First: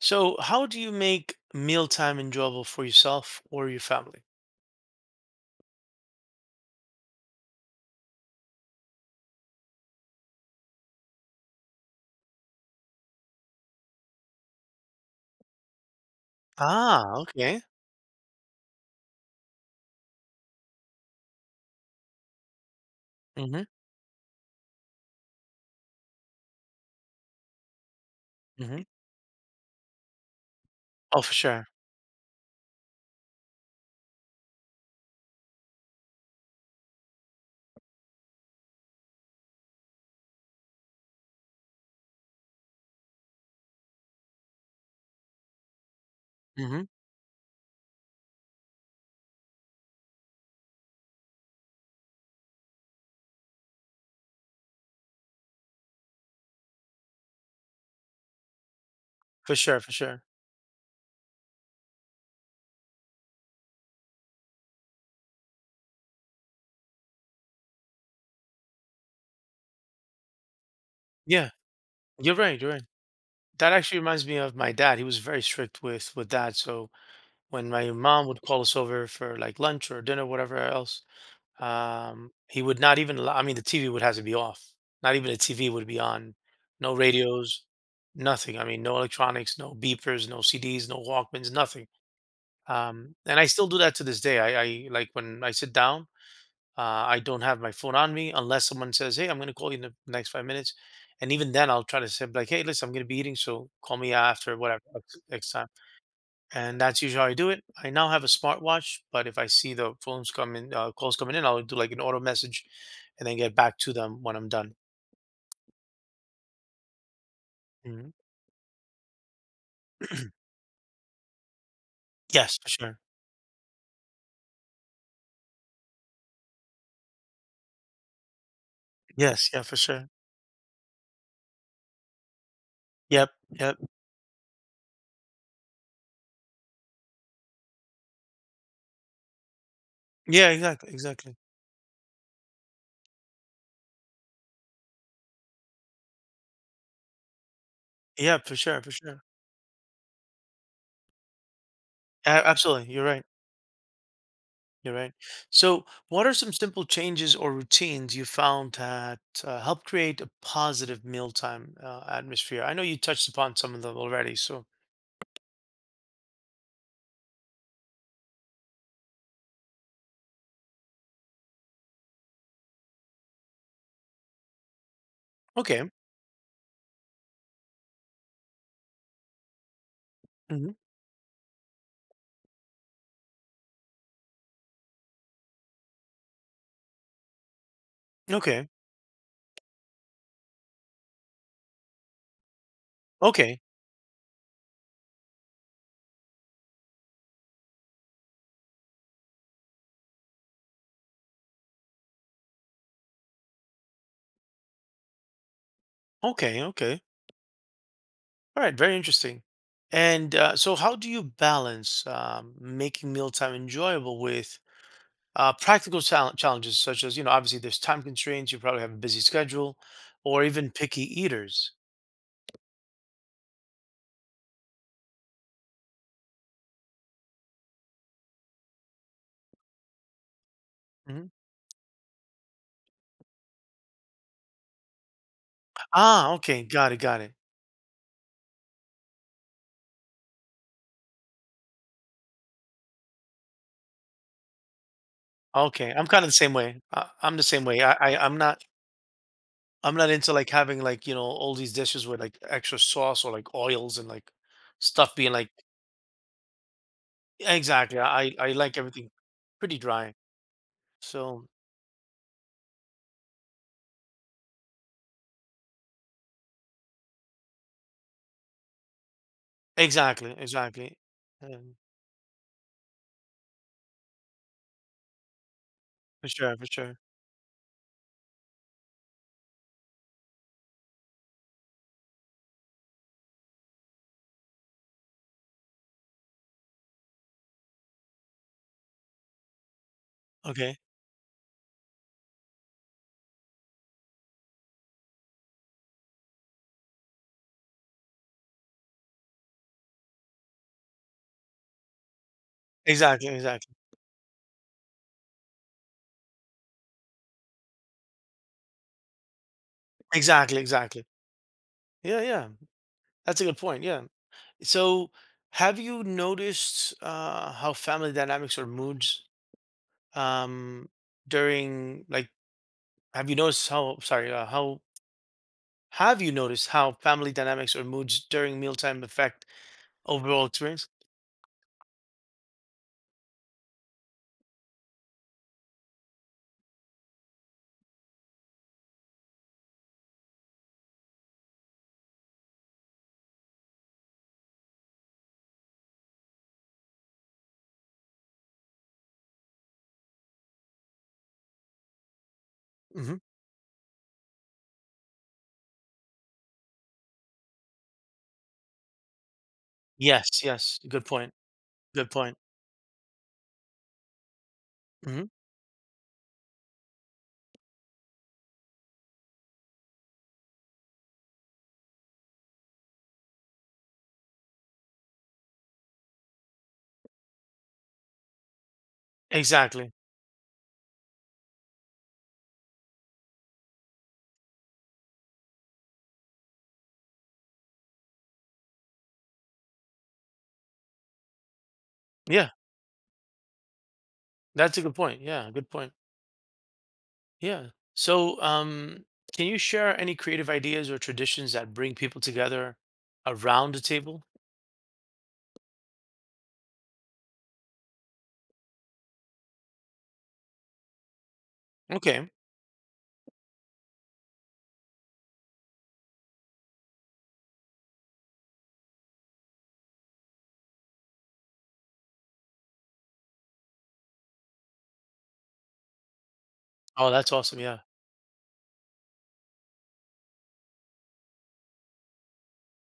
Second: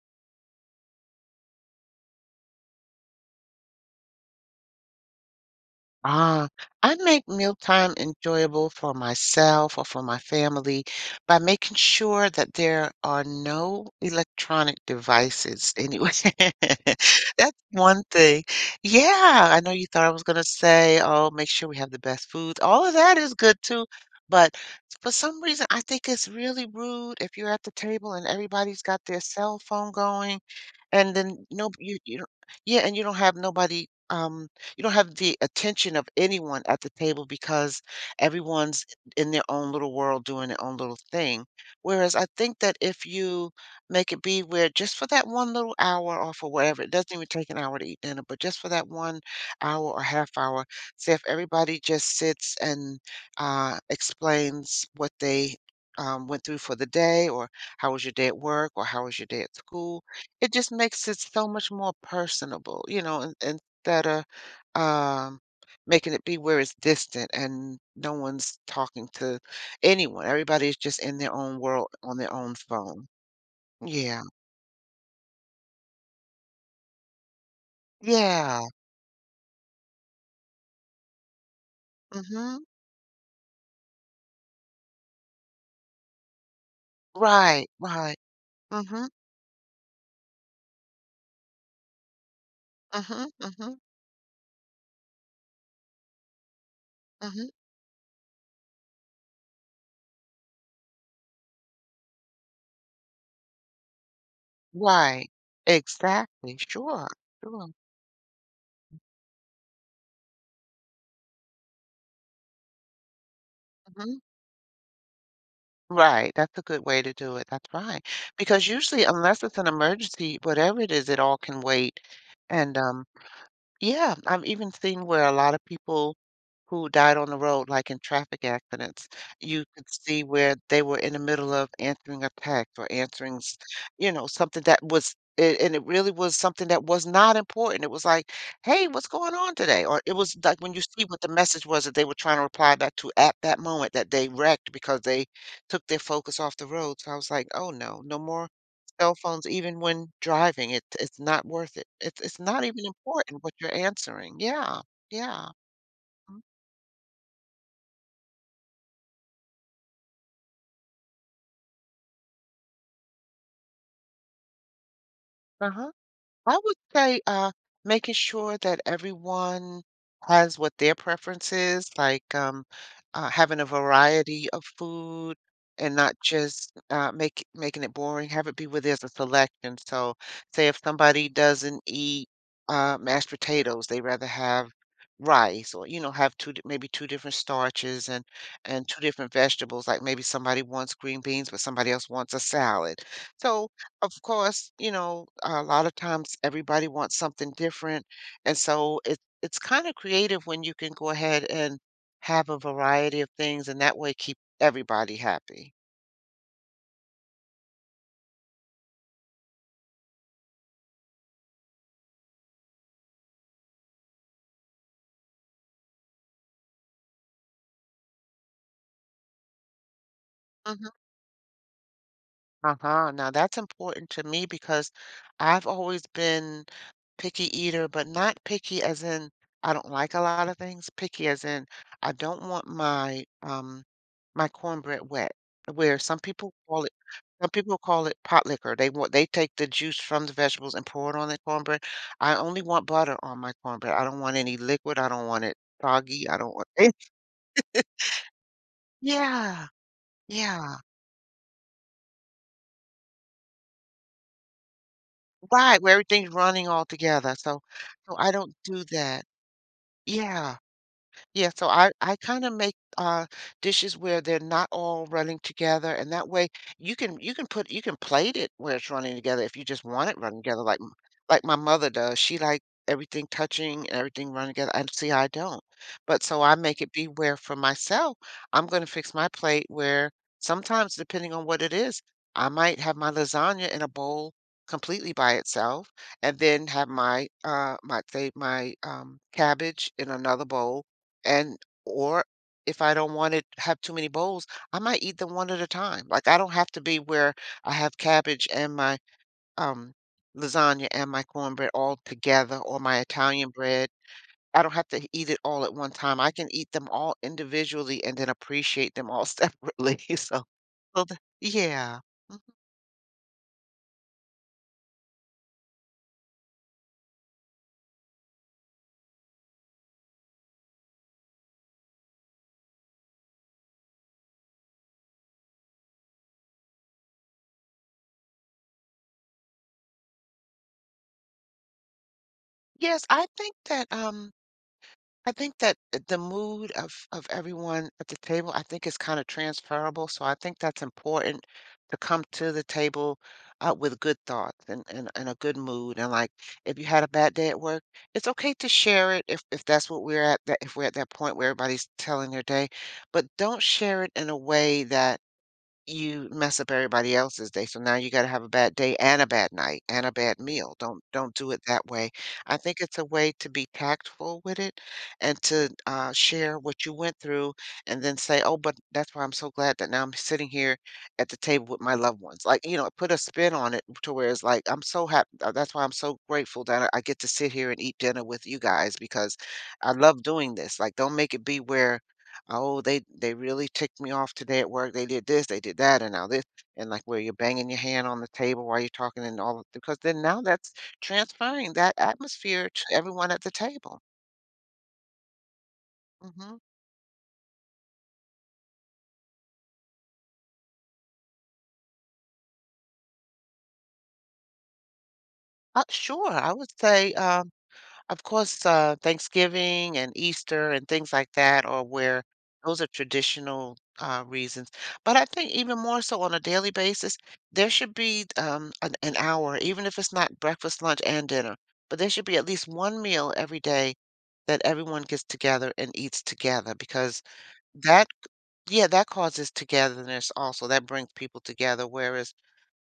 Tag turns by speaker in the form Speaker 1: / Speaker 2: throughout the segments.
Speaker 1: So, how do you make mealtime enjoyable for yourself or your family?
Speaker 2: Ah, I make mealtime enjoyable for myself or for my family by making sure that there are no electronic devices anyway.
Speaker 1: Ah,
Speaker 2: That's
Speaker 1: okay.
Speaker 2: one thing. Yeah, I know you thought I was gonna say, oh, make sure we have the best foods. All of that is good
Speaker 1: Hmm.
Speaker 2: too, but for some reason I think it's really rude if you're at the table and everybody's
Speaker 1: Hmm.
Speaker 2: got their cell phone going and
Speaker 1: Oh, for
Speaker 2: then
Speaker 1: sure.
Speaker 2: no you don't. Yeah, and you don't have nobody, you don't have the attention of anyone at the table because everyone's in their own little world doing their own little thing. Whereas I think that if you make it be where just for that one little hour or for
Speaker 1: Hmm.
Speaker 2: whatever, it doesn't even take an hour to eat dinner, but just for that 1 hour or half hour, say if everybody just sits and, explains what they, went through for the day, or how was your day at work, or how was your day at
Speaker 1: For sure. For
Speaker 2: school.
Speaker 1: sure.
Speaker 2: It just makes it so much more personable, you know, in instead of, um, making it be where it's distant and no one's talking to anyone. Everybody's just in their
Speaker 1: Yeah,
Speaker 2: own world on their
Speaker 1: you're
Speaker 2: own
Speaker 1: right. You're right.
Speaker 2: phone.
Speaker 1: That actually
Speaker 2: Yeah.
Speaker 1: reminds me of my dad. He was very strict with that. So when my mom would
Speaker 2: Yeah.
Speaker 1: call us over for like lunch or dinner, whatever else,
Speaker 2: Mm.
Speaker 1: he
Speaker 2: Mhm.
Speaker 1: would not even allow, I mean, the TV would have to be off. Not even the TV would be on. No radios,
Speaker 2: Right, right.
Speaker 1: nothing. I mean, no
Speaker 2: Mm.
Speaker 1: electronics, no beepers, no CDs, no Walkmans, nothing.
Speaker 2: Mhm,
Speaker 1: And I
Speaker 2: mm
Speaker 1: still do
Speaker 2: mhm,
Speaker 1: that to this day. I like when I sit down, uh, I
Speaker 2: mhm,
Speaker 1: don't
Speaker 2: mhm.
Speaker 1: have my phone on me unless someone says, "Hey, I'm going to call you in the next 5 minutes," and even then, I'll try to say like, "Hey, listen, I'm going to be eating, so call me after whatever
Speaker 2: Right.
Speaker 1: next time."
Speaker 2: Exactly.
Speaker 1: And that's
Speaker 2: Sure,
Speaker 1: usually how I do it.
Speaker 2: sure.
Speaker 1: I now have a smartwatch, but if I see the phones coming, calls coming in, I'll do like an auto message, and then get back to
Speaker 2: Mhm.
Speaker 1: them when I'm done.
Speaker 2: Right, that's a good way to do it, that's right.
Speaker 1: Mhm.
Speaker 2: Because usually, unless it's an emergency, whatever it is, it all can wait,
Speaker 1: Yes, for
Speaker 2: and,
Speaker 1: sure.
Speaker 2: um yeah, I've even seen where a lot of people who died on the road, like in traffic accidents,
Speaker 1: Yes, yeah,
Speaker 2: you
Speaker 1: for
Speaker 2: could
Speaker 1: sure.
Speaker 2: see where they were in the middle of answering a text or
Speaker 1: Yep,
Speaker 2: answering,
Speaker 1: yep.
Speaker 2: you know, something that was, and it really was something that was not important. It was like, hey, what's going on today? Or it was
Speaker 1: Yeah,
Speaker 2: like when you
Speaker 1: exactly,
Speaker 2: see what the
Speaker 1: exactly.
Speaker 2: message was that they were trying to reply back to at that moment that they wrecked because they took their focus off the road. So I was like, oh no, no
Speaker 1: Yeah,
Speaker 2: more
Speaker 1: for sure, for
Speaker 2: cell
Speaker 1: sure.
Speaker 2: phones even when driving. It's not worth it. It's not even
Speaker 1: Absolutely, you're right.
Speaker 2: important what you're answering. Yeah.
Speaker 1: You're right.
Speaker 2: Yeah.
Speaker 1: So, what are
Speaker 2: Mm.
Speaker 1: some simple changes or routines you found that help create a positive mealtime atmosphere? I know you touched upon some of them already. So,
Speaker 2: Uh-huh. I would say making sure that everyone has what their preference is, like having a variety of food
Speaker 1: okay.
Speaker 2: and not just make making it boring. Have it be where there's a selection. So, say
Speaker 1: Hmm.
Speaker 2: if somebody doesn't eat mashed potatoes, they rather have rice, or you know, have maybe two different starches,
Speaker 1: Okay.
Speaker 2: and two different vegetables, like maybe somebody wants green beans but somebody else wants a salad.
Speaker 1: Okay.
Speaker 2: So of course, you know, a lot of times everybody wants something different, and so it's kind of creative when you can go ahead and have a variety of things, and that way keep everybody happy.
Speaker 1: Okay. Okay. All right. Very interesting. And so, how do you balance making mealtime enjoyable with practical challenges, such as, you know, obviously there's time constraints, you probably have a busy schedule, or even
Speaker 2: Mm-hmm.
Speaker 1: picky eaters?
Speaker 2: Uh-huh. Now that's important to me because I've always been picky eater, but not picky as in I don't like a lot of things,
Speaker 1: Hmm.
Speaker 2: picky as in I don't want my my cornbread wet, where some
Speaker 1: Ah,
Speaker 2: people
Speaker 1: okay.
Speaker 2: call
Speaker 1: Got
Speaker 2: it
Speaker 1: it. Got it.
Speaker 2: some people call it pot liquor. They want they take the juice from the vegetables and pour it on the cornbread. I only want butter on my cornbread. I don't want any liquid. I don't want it
Speaker 1: Okay, I'm kinda
Speaker 2: soggy.
Speaker 1: the
Speaker 2: I
Speaker 1: same
Speaker 2: don't want
Speaker 1: way.
Speaker 2: it.
Speaker 1: I'm the same way. I'm not.
Speaker 2: Yeah.
Speaker 1: I'm not into, like,
Speaker 2: Yeah.
Speaker 1: having, like, you know, all these dishes with, like, extra sauce or, like, oils and, like, stuff being, like—
Speaker 2: Right, where everything's running all together, so
Speaker 1: exactly.
Speaker 2: so I
Speaker 1: I
Speaker 2: don't
Speaker 1: like
Speaker 2: do
Speaker 1: everything
Speaker 2: that.
Speaker 1: pretty dry.
Speaker 2: Yeah.
Speaker 1: So
Speaker 2: Yeah, so I kind of make dishes where they're not all running together, and that way you can put you can plate it where it's running together if you just want it
Speaker 1: exactly,
Speaker 2: running together, like
Speaker 1: exactly.
Speaker 2: like my
Speaker 1: And
Speaker 2: mother does. She like everything touching and everything running together. And see, I don't. But
Speaker 1: for
Speaker 2: so I
Speaker 1: sure, for
Speaker 2: make it
Speaker 1: sure.
Speaker 2: be where for myself, I'm going to fix my plate where sometimes depending on what it is, I might have my lasagna in a bowl completely by itself, and then have my my say my cabbage in another
Speaker 1: Okay.
Speaker 2: bowl and or if I don't wanna have too many bowls, I might eat them one at a time. Like, I don't have to be where I have cabbage and my, um, lasagna and my cornbread all together, or my
Speaker 1: Exactly,
Speaker 2: Italian
Speaker 1: exactly.
Speaker 2: bread. I don't have to eat it all at one time. I can eat them all individually and then appreciate them all separately. So
Speaker 1: Exactly, exactly.
Speaker 2: so the yeah.
Speaker 1: Yeah,
Speaker 2: Mhm.
Speaker 1: yeah. That's a good point, yeah. So, have you noticed, how family dynamics or moods, um, during, like— have you noticed how, sorry, how have you noticed how family dynamics or moods during mealtime affect overall experience?
Speaker 2: Yes, I think that the mood of everyone at the table, I think is kind of transferable. So I think that's important to come to the table with good thoughts and a good mood. And like if you had a bad day at work, it's okay to share it if that's what we're at, that if we're at that point where everybody's telling their day,
Speaker 1: Hmm.
Speaker 2: but don't share it in a way that you mess up everybody else's day, so now you gotta have a bad day and a bad night and a bad
Speaker 1: Yes,
Speaker 2: meal.
Speaker 1: yes. Good point.
Speaker 2: Don't do it that way.
Speaker 1: Good point.
Speaker 2: I think it's a way to be tactful with it
Speaker 1: Hmm.
Speaker 2: and to, share what you went through, and then say, "Oh, but that's why I'm so glad that now I'm sitting here at the table with my loved ones." Like, you know, put a spin on it to where it's like, "I'm so happy. That's why I'm so grateful that I get to sit here and eat dinner with you guys because I
Speaker 1: Exactly.
Speaker 2: love doing this." Like, don't make it be where, oh, they really ticked me off today at work. They did this, they did that, and now this, and like where you're banging your hand on the table while you're talking and all, because then now that's transferring that
Speaker 1: Yeah,
Speaker 2: atmosphere to everyone at the table.
Speaker 1: that's a good point. Yeah, good point.
Speaker 2: Hmm.
Speaker 1: Yeah. So, can you share any creative ideas or traditions that bring people together around the table?
Speaker 2: Sure, I would say. Of course, Thanksgiving and Easter and things like that are where
Speaker 1: Okay.
Speaker 2: those are traditional reasons. But I think even more so on a daily basis, there should be an hour, even if it's not breakfast, lunch, and dinner, but there should be at least one meal every day that everyone gets together and eats together,
Speaker 1: Oh,
Speaker 2: because
Speaker 1: that's awesome. Yeah.
Speaker 2: that yeah, that causes togetherness also. That brings people together. Whereas,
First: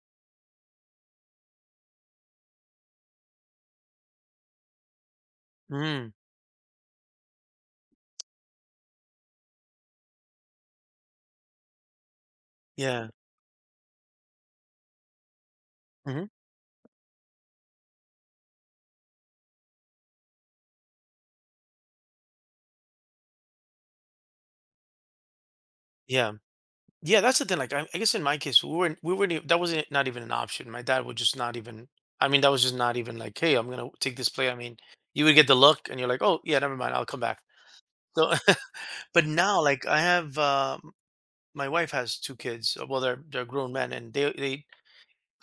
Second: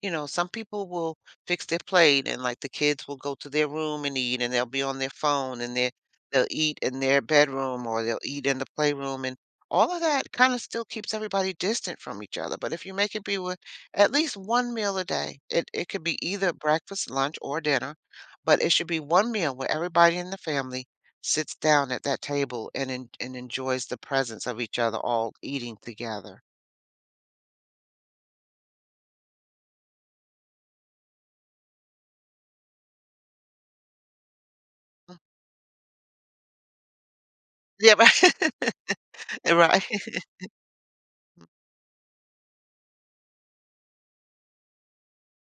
Speaker 2: you know, some people will fix their plate and like the kids will go to their room and eat and they'll be on their phone and they
Speaker 1: Mm,
Speaker 2: they'll eat in their bedroom or they'll eat in the playroom, and all of that kind of still keeps everybody distant from each other. But if you
Speaker 1: yeah.
Speaker 2: make it be with at least one meal a day, it could be
Speaker 1: Hmm.
Speaker 2: either breakfast, lunch, or dinner, but it should be one meal where everybody in the family sits down at that table and enjoys the presence of each other all eating
Speaker 1: Yeah.
Speaker 2: together.
Speaker 1: Yeah. That's the thing. Like, I guess in my case, we weren't, that wasn't not even an option. My dad would just not even— I mean, that was just not even like, hey, I'm going to take this play. I mean,
Speaker 2: Mm.
Speaker 1: you would get the look and you're like, oh, yeah, never mind. I'll come back.
Speaker 2: Yeah,
Speaker 1: So,
Speaker 2: right.
Speaker 1: but now,
Speaker 2: Right.
Speaker 1: like, I have, my wife has two kids. Well, they're grown men and they—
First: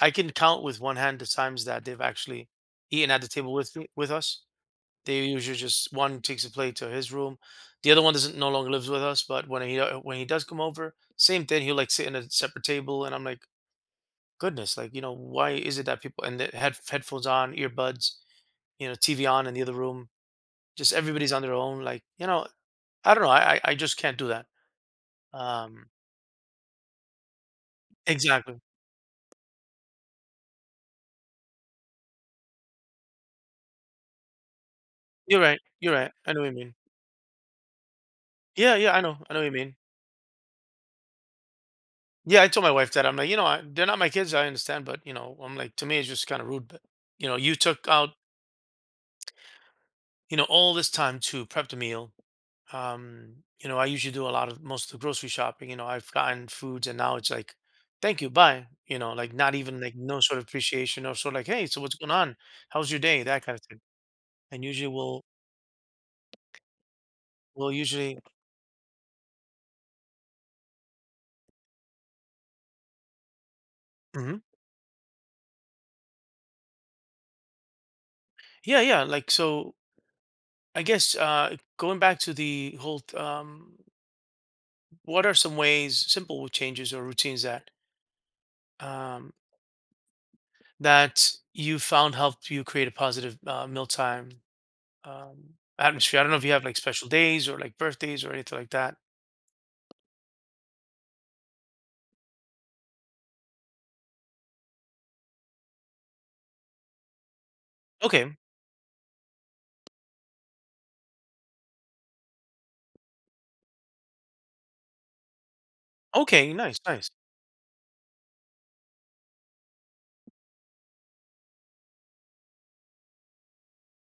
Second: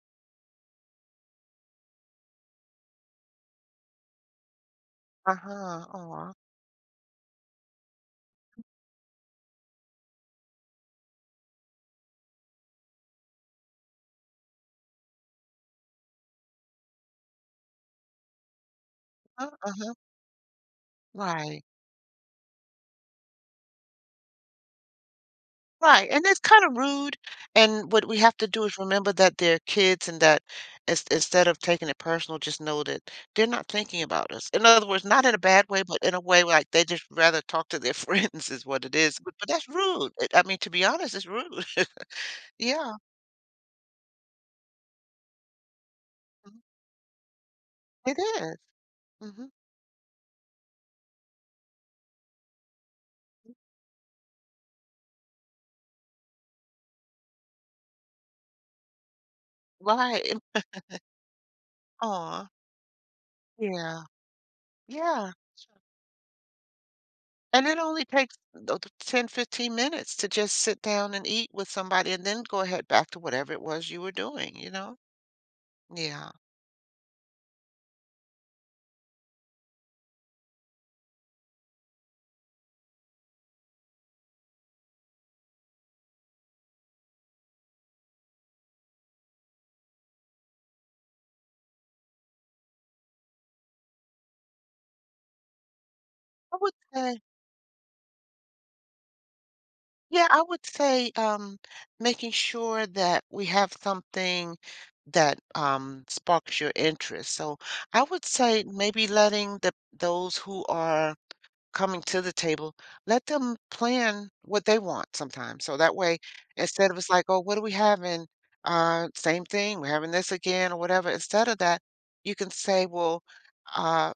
Speaker 1: I can count with one hand the times that they've actually eaten at the table with me, with us. They usually
Speaker 2: Uh-huh,
Speaker 1: just one takes a plate to his room, the other one doesn't no longer lives with us. But when he does come over, same thing. He'll like sit in a separate table, and I'm like, goodness, like you know, why is it that people and they had headphones on, earbuds, you know, TV on in the other
Speaker 2: huh
Speaker 1: room, just everybody's on their
Speaker 2: right,
Speaker 1: own. Like you know, I don't know. I just can't do that. Um,
Speaker 2: right, and it's kinda rude, and what we have to
Speaker 1: exactly.
Speaker 2: do is remember that they're kids, and that instead of taking it personal, just know that they're not thinking about us. In other words, not in a
Speaker 1: You're right.
Speaker 2: bad way,
Speaker 1: You're
Speaker 2: but
Speaker 1: right.
Speaker 2: in a
Speaker 1: I know
Speaker 2: way
Speaker 1: what you
Speaker 2: like
Speaker 1: mean.
Speaker 2: they just rather talk to their friends is
Speaker 1: Yeah,
Speaker 2: what
Speaker 1: yeah.
Speaker 2: it
Speaker 1: I know.
Speaker 2: is,
Speaker 1: I know what
Speaker 2: but
Speaker 1: you
Speaker 2: that's
Speaker 1: mean.
Speaker 2: rude. I mean, to be honest, it's rude.
Speaker 1: Yeah, I told my wife
Speaker 2: Yeah,
Speaker 1: that I'm like, you know, they're not my kids. I understand, but you know, I'm like, to me, it's just kind of
Speaker 2: mhm,
Speaker 1: rude. But you know, you took out,
Speaker 2: it is, mhm,
Speaker 1: you know, all this time to prep the meal. Um, you know, I usually do a lot of most of the grocery shopping. You know, I've gotten foods, and now it's like, thank you, bye. You know, like not even like no
Speaker 2: right.
Speaker 1: sort of appreciation or sort of like, hey, so what's going on?
Speaker 2: Aw,
Speaker 1: How's your day? That kind of thing.
Speaker 2: yeah,
Speaker 1: And usually
Speaker 2: yeah, and
Speaker 1: we'll
Speaker 2: it only
Speaker 1: usually,
Speaker 2: takes the 10, 15 to just sit down and eat with somebody and then go ahead back to whatever it was you were
Speaker 1: mhm.
Speaker 2: doing, you know? Yeah,
Speaker 1: Yeah, yeah. Like so, I guess going back to the whole, what are some ways, simple changes or routines that um, that you found helped you create a positive mealtime um, atmosphere. I don't know if you
Speaker 2: I
Speaker 1: have
Speaker 2: would
Speaker 1: like special
Speaker 2: say
Speaker 1: days or like birthdays or anything like that.
Speaker 2: yeah, I would say, making sure that we have something that, sparks your interest, so I would
Speaker 1: Okay.
Speaker 2: say maybe letting the those who are coming to the table, let them plan what they want sometimes. So that way,
Speaker 1: Okay. Nice.
Speaker 2: instead of
Speaker 1: Nice.
Speaker 2: it's like, oh, what are we having? Same thing, we're having this again or whatever. Instead of that, you can say, well, uh,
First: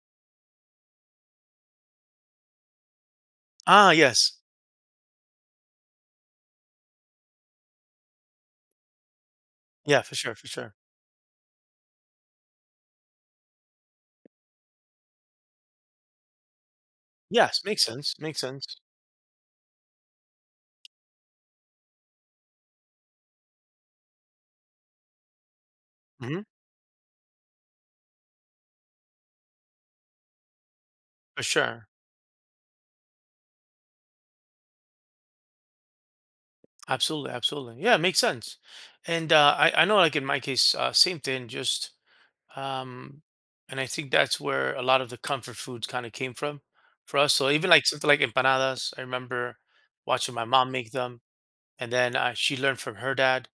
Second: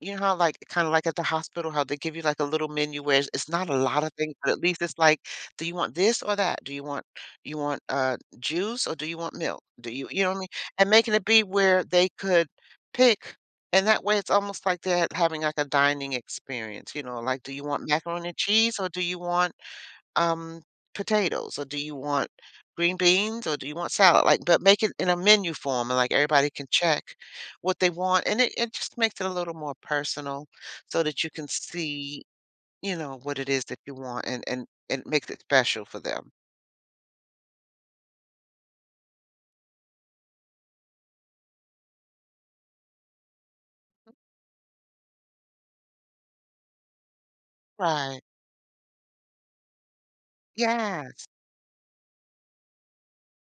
Speaker 2: you know how, like, kinda like at the hospital, how they give you, like, a little menu where it's not a
Speaker 1: Ah,
Speaker 2: lot of things,
Speaker 1: yes.
Speaker 2: but at least it's like, "Do you want this or that? Do you want, you want, juice or do you want milk? Do
Speaker 1: Yeah,
Speaker 2: you,"
Speaker 1: for
Speaker 2: you know
Speaker 1: sure.
Speaker 2: what I
Speaker 1: For
Speaker 2: mean?
Speaker 1: sure.
Speaker 2: And making it be where they could pick, and that way it's almost like they're having, like, a dining experience, you know, like, "Do
Speaker 1: Yes.
Speaker 2: you
Speaker 1: Makes
Speaker 2: want
Speaker 1: sense.
Speaker 2: macaroni and
Speaker 1: Makes sense.
Speaker 2: cheese or do you want" um, potatoes, or do you want green beans, or do you want salad? Like, but make it in a menu form, and like
Speaker 1: Hmm.
Speaker 2: everybody can check what they want, and it just makes it a little more personal, so that you
Speaker 1: For
Speaker 2: can
Speaker 1: sure.
Speaker 2: see, you know, what it is that you want, and it makes it special for them.
Speaker 1: Absolutely. Absolutely. Yeah. Makes sense. And I know, like in my case, same thing, just, um, and I think that's where a lot of the comfort foods kind of came from for us. So even like something like
Speaker 2: Right.
Speaker 1: empanadas, I remember watching my mom make them
Speaker 2: Yes.
Speaker 1: and then she learned from her dad.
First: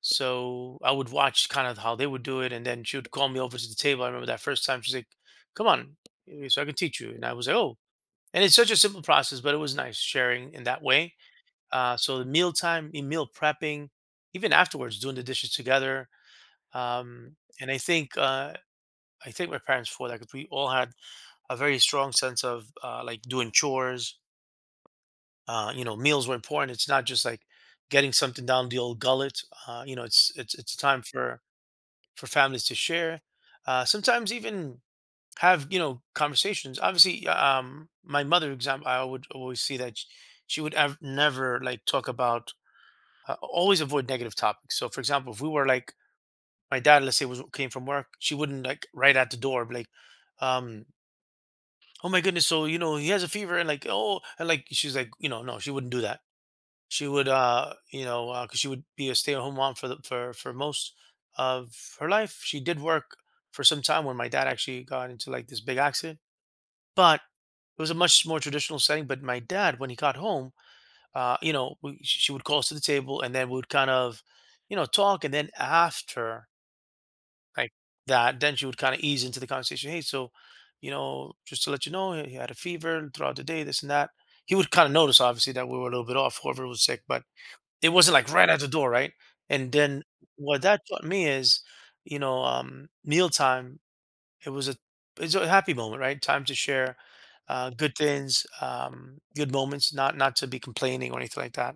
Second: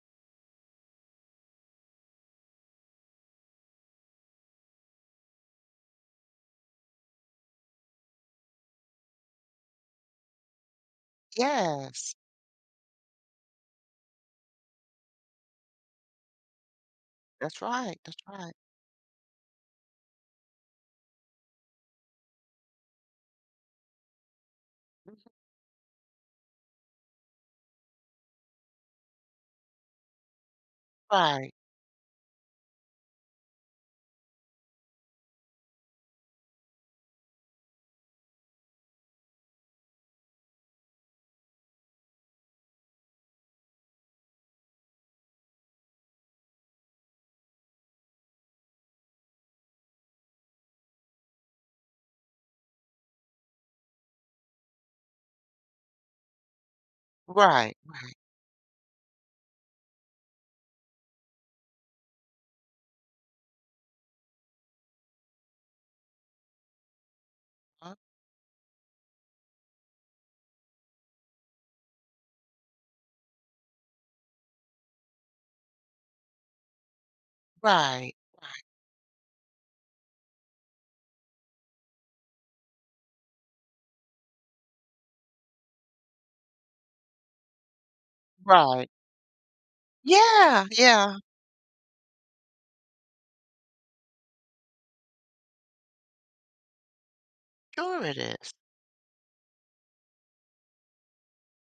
Speaker 1: So I would watch kind of how they would do it, and then she would call me over to the table. I remember that first time she's like, "Come on, so I can teach you," and I was like, "Oh." And it's such a simple process, but it was nice sharing in that way.
Speaker 2: Yes.
Speaker 1: So the meal time, in meal prepping, even afterwards, doing the dishes together. Um,
Speaker 2: That's
Speaker 1: and I
Speaker 2: right.
Speaker 1: think
Speaker 2: That's right.
Speaker 1: I thank my parents for that because we all had a very strong sense of like doing chores you know, meals were important. It's not just like getting something down the old gullet. You know, it's time
Speaker 2: Right.
Speaker 1: for families to share. Sometimes even have you know conversations. Obviously, my mother example, I would always see that she would never like talk about. Always avoid negative topics. So, for example, if we were like my dad, let's say was came from work, she wouldn't like right at the door be like, um, oh my goodness, so you know he has a fever and like oh and like she's like you know no, she wouldn't do that. She would
Speaker 2: Right.
Speaker 1: you
Speaker 2: Right.
Speaker 1: know 'cause she would be a stay-at-home mom for the for most of her life. She did work for some time when my dad actually got into like this big accident, but it was a
Speaker 2: Right.
Speaker 1: much more traditional setting. But my dad when he got home, you know we, she would call us to the table and then we would kind of you know talk and then after like
Speaker 2: Right.
Speaker 1: that, then she would kind of ease into the conversation, hey so you know just to let you know he had a fever throughout the day this and that. He would kind of notice obviously that we were a little bit off whoever was sick, but it wasn't like right at the door,
Speaker 2: Right.
Speaker 1: right? And then what
Speaker 2: Yeah.
Speaker 1: that taught
Speaker 2: Yeah.
Speaker 1: me is, you know, mealtime. It was a it's a happy moment, right? Time to share good
Speaker 2: Sure it
Speaker 1: things,
Speaker 2: is.
Speaker 1: good moments. Not to be complaining or anything like that.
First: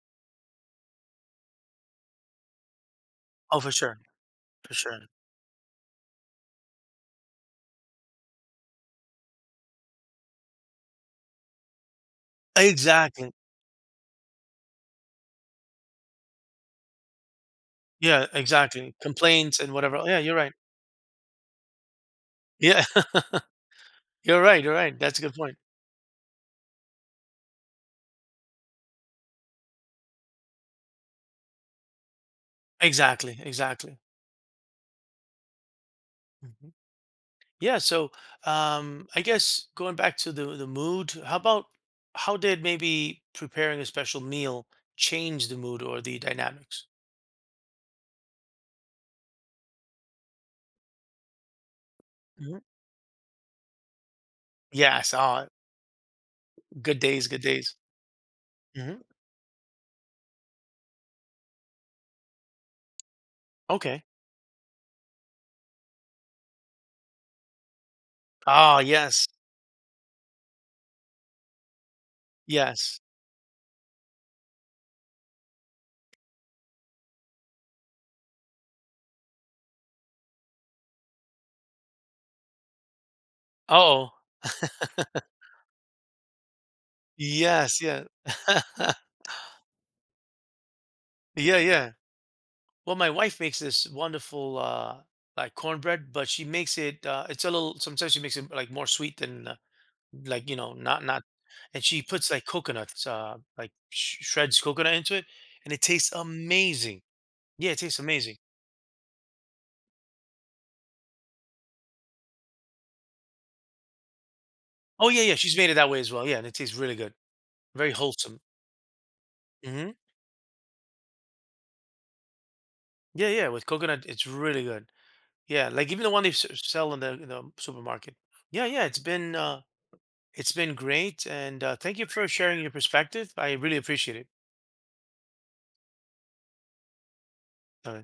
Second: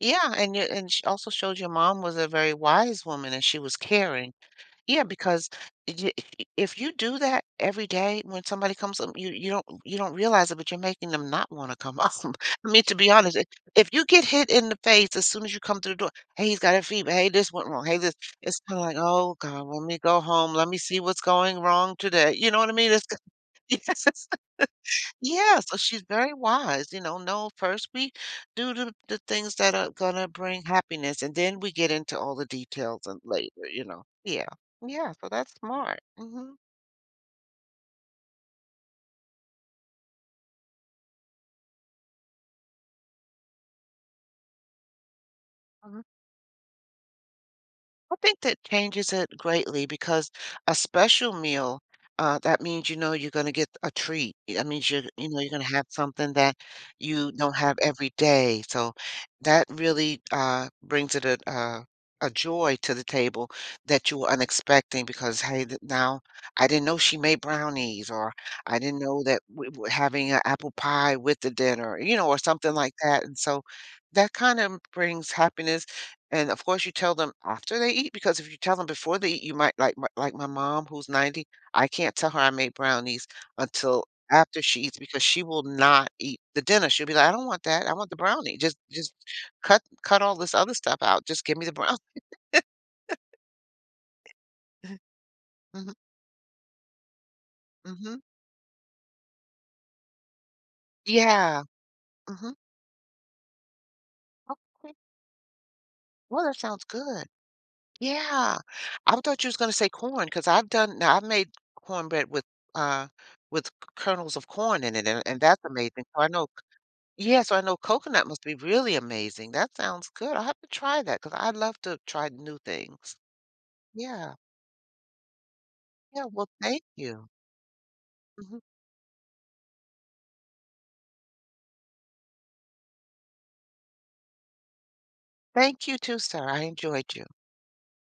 Speaker 2: Yeah, and you and she also showed your mom was a very wise woman and she
Speaker 1: Oh, for
Speaker 2: was
Speaker 1: sure,
Speaker 2: caring.
Speaker 1: for sure.
Speaker 2: Yeah, because y- if you do that every day when somebody comes up, you you don't realize it, but you're making them not want to come up. I mean, to be
Speaker 1: Exactly.
Speaker 2: honest, if you get hit in the face as soon as you come through the door, hey, he's got a fever. Hey, this went wrong. Hey, this.
Speaker 1: Yeah,
Speaker 2: It's kind of
Speaker 1: exactly.
Speaker 2: like, oh
Speaker 1: Complaints
Speaker 2: God,
Speaker 1: and
Speaker 2: let me
Speaker 1: whatever. Yeah,
Speaker 2: go
Speaker 1: you're right.
Speaker 2: home. Let me see what's going wrong today. You know what I
Speaker 1: Yeah,
Speaker 2: mean? It's yes.
Speaker 1: you're right. You're right. That's a good point.
Speaker 2: Yeah, so she's very wise, you know, no, first we do the things that are gonna bring happiness, and then we get into all the details and
Speaker 1: Exactly.
Speaker 2: later, you
Speaker 1: Exactly.
Speaker 2: know? Yeah. Yeah, so that's smart. Mhm.
Speaker 1: Hmm. Yeah, so I guess going back to the mood, how about how did maybe preparing a special meal change the mood or the dynamics?
Speaker 2: I think that changes it greatly because a special meal,
Speaker 1: Hmm.
Speaker 2: that means you know you're going to get a treat. That means you're
Speaker 1: Yes.
Speaker 2: you know
Speaker 1: Oh,
Speaker 2: you're going to have something that
Speaker 1: good days,
Speaker 2: you
Speaker 1: good
Speaker 2: don't
Speaker 1: days.
Speaker 2: have every day. So
Speaker 1: Hmm.
Speaker 2: that really brings it a joy to the table
Speaker 1: Okay.
Speaker 2: that you were unexpecting because hey now I didn't know she made brownies, or
Speaker 1: Oh,
Speaker 2: I didn't know
Speaker 1: yes,
Speaker 2: that we were having an apple pie with the dinner, you know, or something like
Speaker 1: yes.
Speaker 2: that. And so that kind of brings happiness, and of course, you tell them after they eat, because if you tell them before they eat, you might, like my mom, who's 90, I can't tell her I made brownies until
Speaker 1: Oh,
Speaker 2: after she eats because she will not eat the dinner. She'll be like, "I don't want
Speaker 1: yes,
Speaker 2: that. I
Speaker 1: yeah,
Speaker 2: want the brownie. Just cut all this other stuff out. Just
Speaker 1: yeah,
Speaker 2: give me the
Speaker 1: yeah.
Speaker 2: brown."
Speaker 1: Well, my wife makes this wonderful like
Speaker 2: Mhm,
Speaker 1: cornbread, but she makes it. It's a little. Sometimes
Speaker 2: mhm.
Speaker 1: she makes it like more sweet than like you know not.
Speaker 2: Yeah,
Speaker 1: And she puts like
Speaker 2: mhm.
Speaker 1: coconuts, like shreds coconut
Speaker 2: Okay.
Speaker 1: into it, and it tastes
Speaker 2: Well, that sounds
Speaker 1: amazing.
Speaker 2: good.
Speaker 1: Yeah, it tastes amazing.
Speaker 2: Yeah. I thought you was gonna say corn, because 'cause I've done now I've made cornbread uh, with kernels of corn in it,
Speaker 1: Oh yeah, yeah,
Speaker 2: and
Speaker 1: she's
Speaker 2: that's
Speaker 1: made it that way
Speaker 2: amazing.
Speaker 1: as
Speaker 2: So
Speaker 1: well.
Speaker 2: I
Speaker 1: Yeah, and
Speaker 2: know.
Speaker 1: it tastes really good,
Speaker 2: Yeah, so I know
Speaker 1: very
Speaker 2: coconut
Speaker 1: wholesome.
Speaker 2: must be really amazing. That
Speaker 1: Hmm.
Speaker 2: sounds good. I'll have to try that because I love to try new things.
Speaker 1: Yeah, yeah, with coconut, it's
Speaker 2: Yeah.
Speaker 1: really good. Yeah, like even the one
Speaker 2: Yeah,
Speaker 1: they
Speaker 2: well, thank
Speaker 1: sell
Speaker 2: you.
Speaker 1: in the supermarket.
Speaker 2: Mhm.
Speaker 1: Yeah, yeah, it's been great, and thank you for sharing your perspective. I really appreciate it.
Speaker 2: Thank you too, sir. I enjoyed you.
Speaker 1: Uh,